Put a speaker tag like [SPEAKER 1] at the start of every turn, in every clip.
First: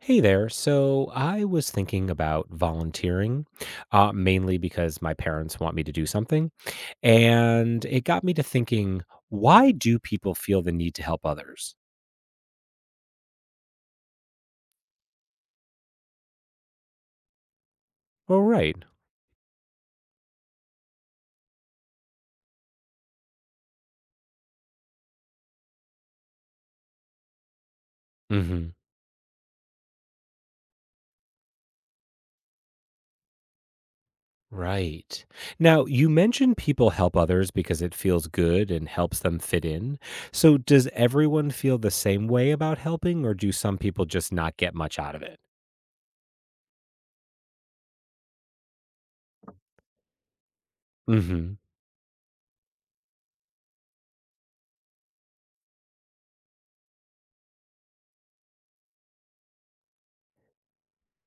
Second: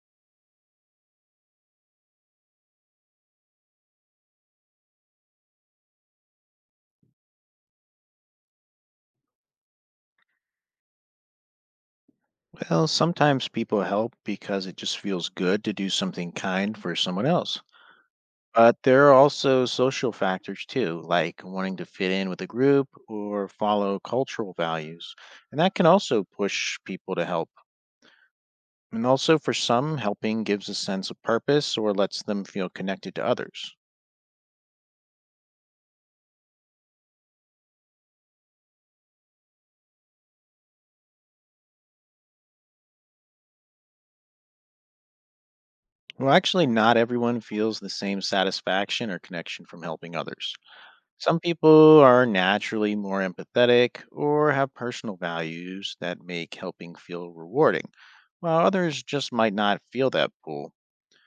[SPEAKER 1] Hey there. So I was thinking about volunteering, mainly because my parents want me to do something. And it got me to thinking, why do people feel the need to help others?
[SPEAKER 2] Well, sometimes people help because it just feels good to do something kind for someone else.
[SPEAKER 1] Oh,
[SPEAKER 2] But
[SPEAKER 1] right.
[SPEAKER 2] there are also social factors too, like wanting to fit in with a group or follow cultural values. And that can also push people to help.
[SPEAKER 1] Hmm.
[SPEAKER 2] And also, for some, helping gives a sense of purpose or lets them feel connected to others.
[SPEAKER 1] Right. Now, you mentioned people help others because it feels good and helps them fit in. So does everyone feel the same way about helping, or do some people just not get much out of it?
[SPEAKER 2] Well, actually, not everyone feels the same satisfaction or connection from helping others. Some
[SPEAKER 1] Hmm.
[SPEAKER 2] people are naturally more empathetic or have personal values that make helping feel rewarding, while others just might not feel that pull.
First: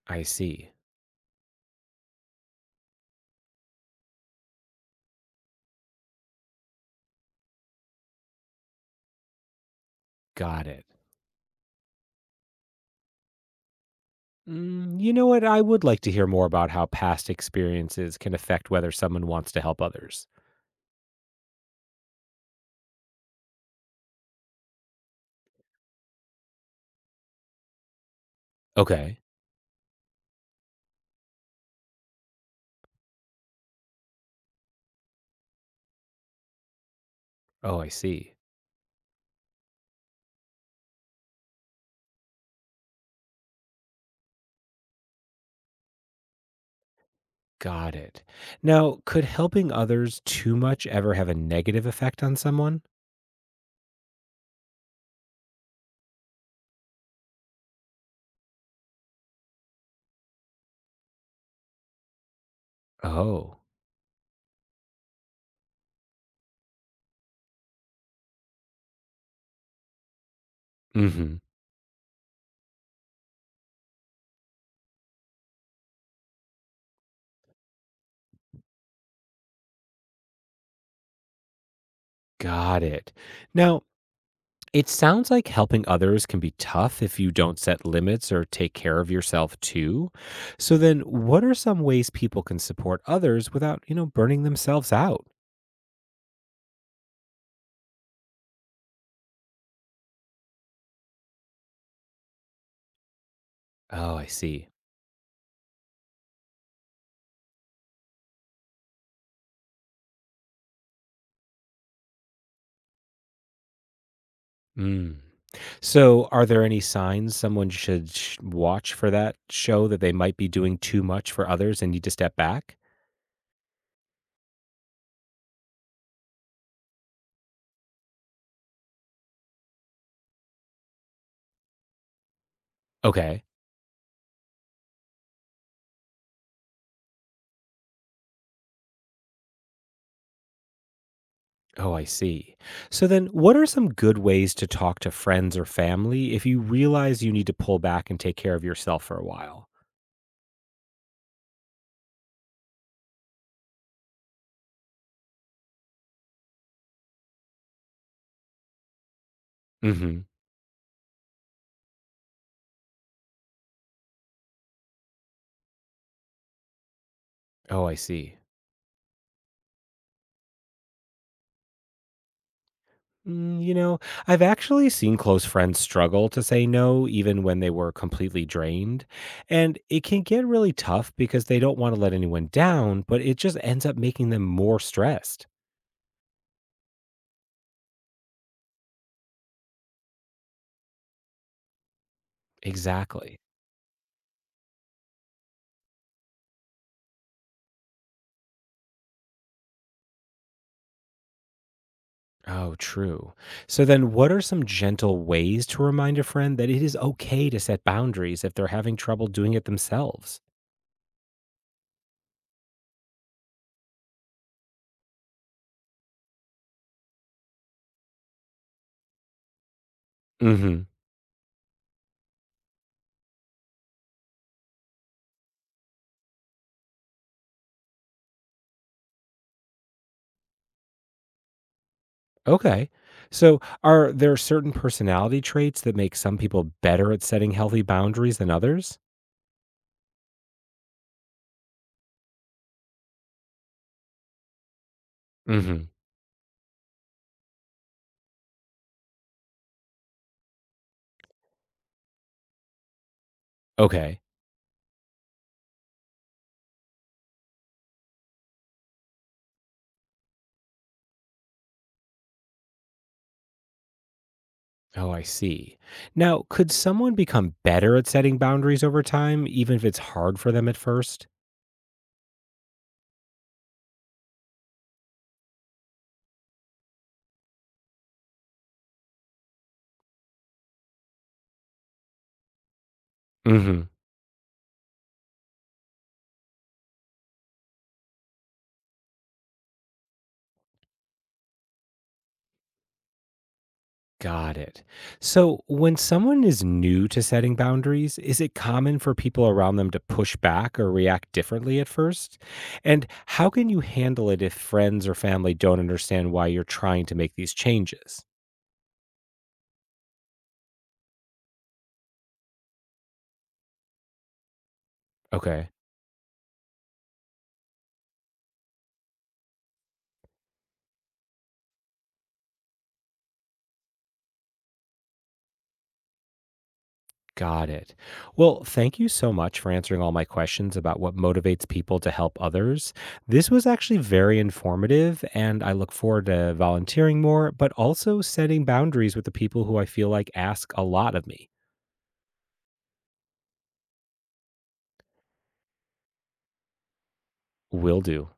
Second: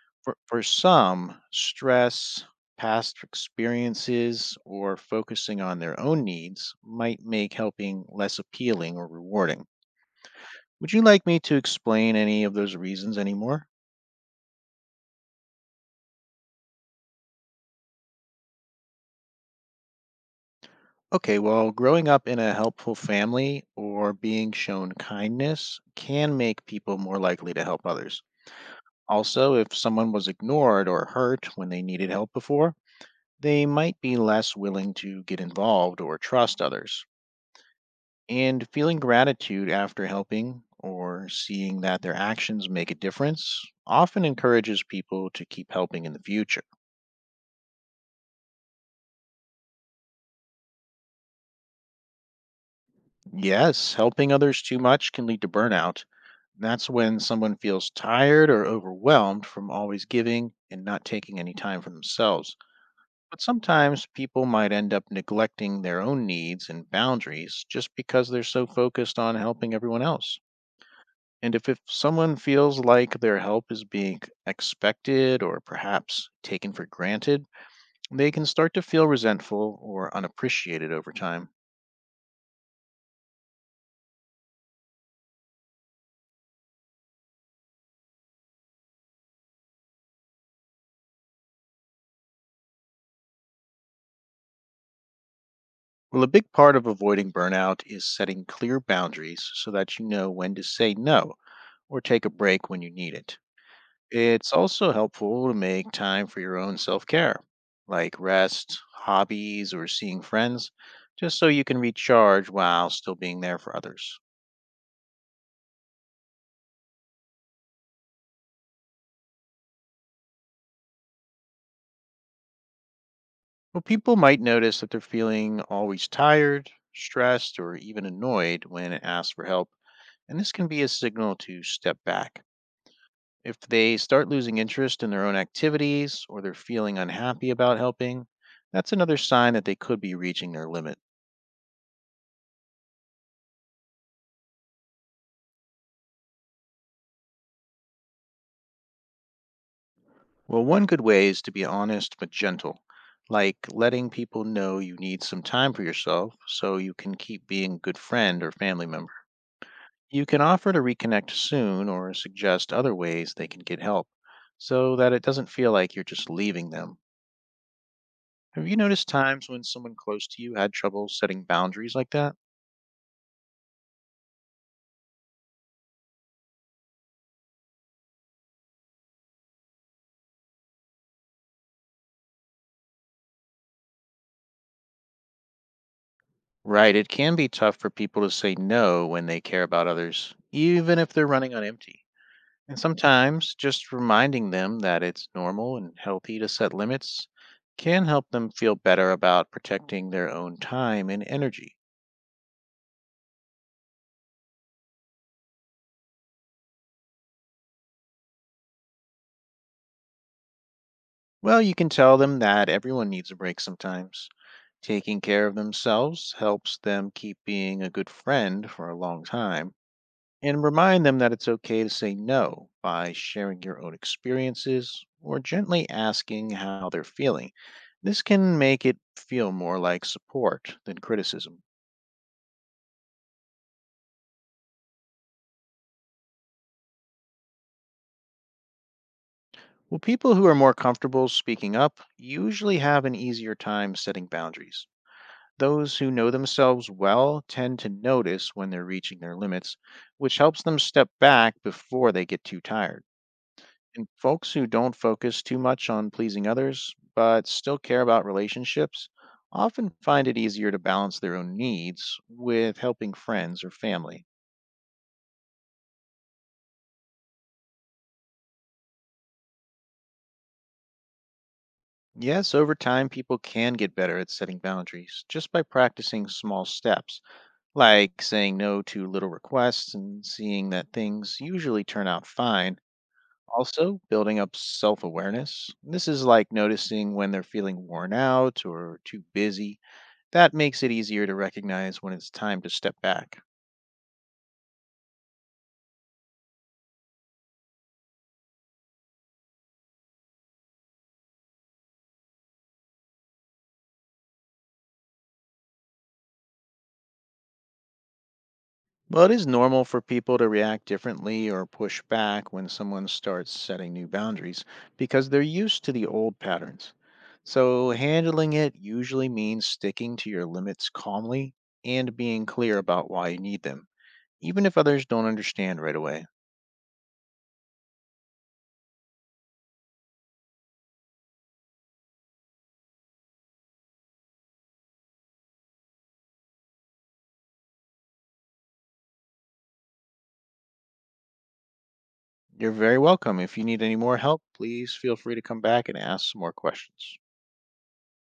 [SPEAKER 1] I
[SPEAKER 2] For
[SPEAKER 1] see.
[SPEAKER 2] some, stress, past experiences, or focusing on their own needs might make helping less appealing or rewarding.
[SPEAKER 1] Got it.
[SPEAKER 2] Would you like me to explain any of those reasons anymore?
[SPEAKER 1] Mm, you know what? I would like to hear more about how past experiences can affect whether someone wants to help others.
[SPEAKER 2] Okay, well, growing up in a helpful family or being shown kindness can make people more likely to help others.
[SPEAKER 1] Okay.
[SPEAKER 2] Also, if someone was ignored or hurt when they needed help before, they might be less willing to get involved or trust others.
[SPEAKER 1] Oh, I see.
[SPEAKER 2] And feeling gratitude after helping or seeing that their actions make a difference often encourages people to keep helping in the future.
[SPEAKER 1] Got it. Now, could helping others too much ever have a negative effect on someone?
[SPEAKER 2] Yes, helping others too much can lead to burnout. That's when someone feels tired or overwhelmed from always giving and not taking any time for themselves. But
[SPEAKER 1] Oh.
[SPEAKER 2] sometimes people might end up neglecting their own needs and boundaries just because they're so focused on helping everyone else.
[SPEAKER 1] Mhm.
[SPEAKER 2] And if someone feels like their help is being expected or perhaps taken for granted, they can start to feel resentful or unappreciated over time.
[SPEAKER 1] Got it. Now, it sounds like helping others can be tough if you don't set limits or take care of yourself too. So then, what are some ways people can support others without burning themselves out?
[SPEAKER 2] Well, a big part of avoiding burnout is setting clear boundaries so that you know when to say no or take a break when you need it.
[SPEAKER 1] Oh, I
[SPEAKER 2] It's
[SPEAKER 1] see.
[SPEAKER 2] also helpful to make time for your own self care, like rest, hobbies, or seeing friends, just so you can recharge while still being there for others.
[SPEAKER 1] Mm. So, are there any signs someone should watch for that show that they might be doing too much for others and need to step back?
[SPEAKER 2] Well, people might notice that they're feeling always tired, stressed, or even annoyed when asked for help, and this can be a signal to step back.
[SPEAKER 1] Okay.
[SPEAKER 2] If they start losing interest in their own activities or they're feeling unhappy about helping, that's another sign that they could be reaching their limit.
[SPEAKER 1] Oh, I see. So, then what are some good ways to talk to friends or family if you realize you need to pull back and take care of yourself for a while?
[SPEAKER 2] Well, one good way is to be honest but gentle, like letting people know you need some time for yourself so you can keep being a good friend or family member.
[SPEAKER 1] Mm hmm.
[SPEAKER 2] You can offer to reconnect soon or suggest other ways they can get help so that it doesn't feel like you're just leaving them.
[SPEAKER 1] Oh, I see.
[SPEAKER 2] Have you noticed times when someone close to you had trouble setting boundaries like that?
[SPEAKER 1] Mm, I've actually seen close friends struggle to say no even when they were completely drained. And it can get really tough because they don't want to let anyone down, but it just ends up making them more stressed.
[SPEAKER 2] Right. It can be tough for people to say no when they care about others, even if they're running on empty. And
[SPEAKER 1] Exactly.
[SPEAKER 2] sometimes just reminding them that it's normal and healthy to set limits can help them feel better about protecting their own time and energy.
[SPEAKER 1] Oh, true. So then what are some gentle ways to remind a friend that it is okay to set boundaries if they're having trouble doing it themselves?
[SPEAKER 2] Well, you can tell them that everyone needs a break sometimes. Taking care of themselves helps them keep being a good friend for a long time. And
[SPEAKER 1] Mhm.
[SPEAKER 2] remind them that it's okay to say no by sharing your own experiences or gently asking how they're feeling. This can make it feel more like support than criticism.
[SPEAKER 1] Okay. So are there certain personality traits that make some people better at setting healthy boundaries than others?
[SPEAKER 2] Well, people who are more comfortable speaking up usually have an easier time setting boundaries.
[SPEAKER 1] Mhm.
[SPEAKER 2] Those who know themselves well tend to notice when they're reaching their limits, which helps them step back before they get too tired. And
[SPEAKER 1] Okay.
[SPEAKER 2] folks who don't focus too much on pleasing others, but still care about relationships, often find it easier to balance their own needs with helping friends or family.
[SPEAKER 1] Oh, I see. Now, could someone become better at setting boundaries over time even if it's hard for them at 1st?
[SPEAKER 2] Yes, over time, people can get better at setting boundaries just by practicing small steps, like saying no to little requests and seeing that things usually turn out fine. Also, building up self awareness. This is like noticing when they're feeling worn out or too busy. That makes it easier to recognize when it's time to step back.
[SPEAKER 1] Got it. So, when someone is new to setting boundaries, is it common for people around them to push back or react differently at first? And how can you handle it if friends or family don't understand why you're trying to make these changes?
[SPEAKER 2] Well, it is normal for people to react differently or push back when someone starts setting new boundaries because they're
[SPEAKER 1] Okay,
[SPEAKER 2] used to the old patterns. So, handling it usually means sticking to your limits calmly and being clear about why you need them, even if others don't understand right away.
[SPEAKER 1] got it. Well, thank you so much for answering all my questions about what motivates people to help others. This was actually very informative, and I look forward to volunteering more, but also setting boundaries with the people who I feel like ask a lot of me.
[SPEAKER 2] You're very welcome. If you need any more help, please feel free to come back and ask some more questions.
[SPEAKER 1] Will do.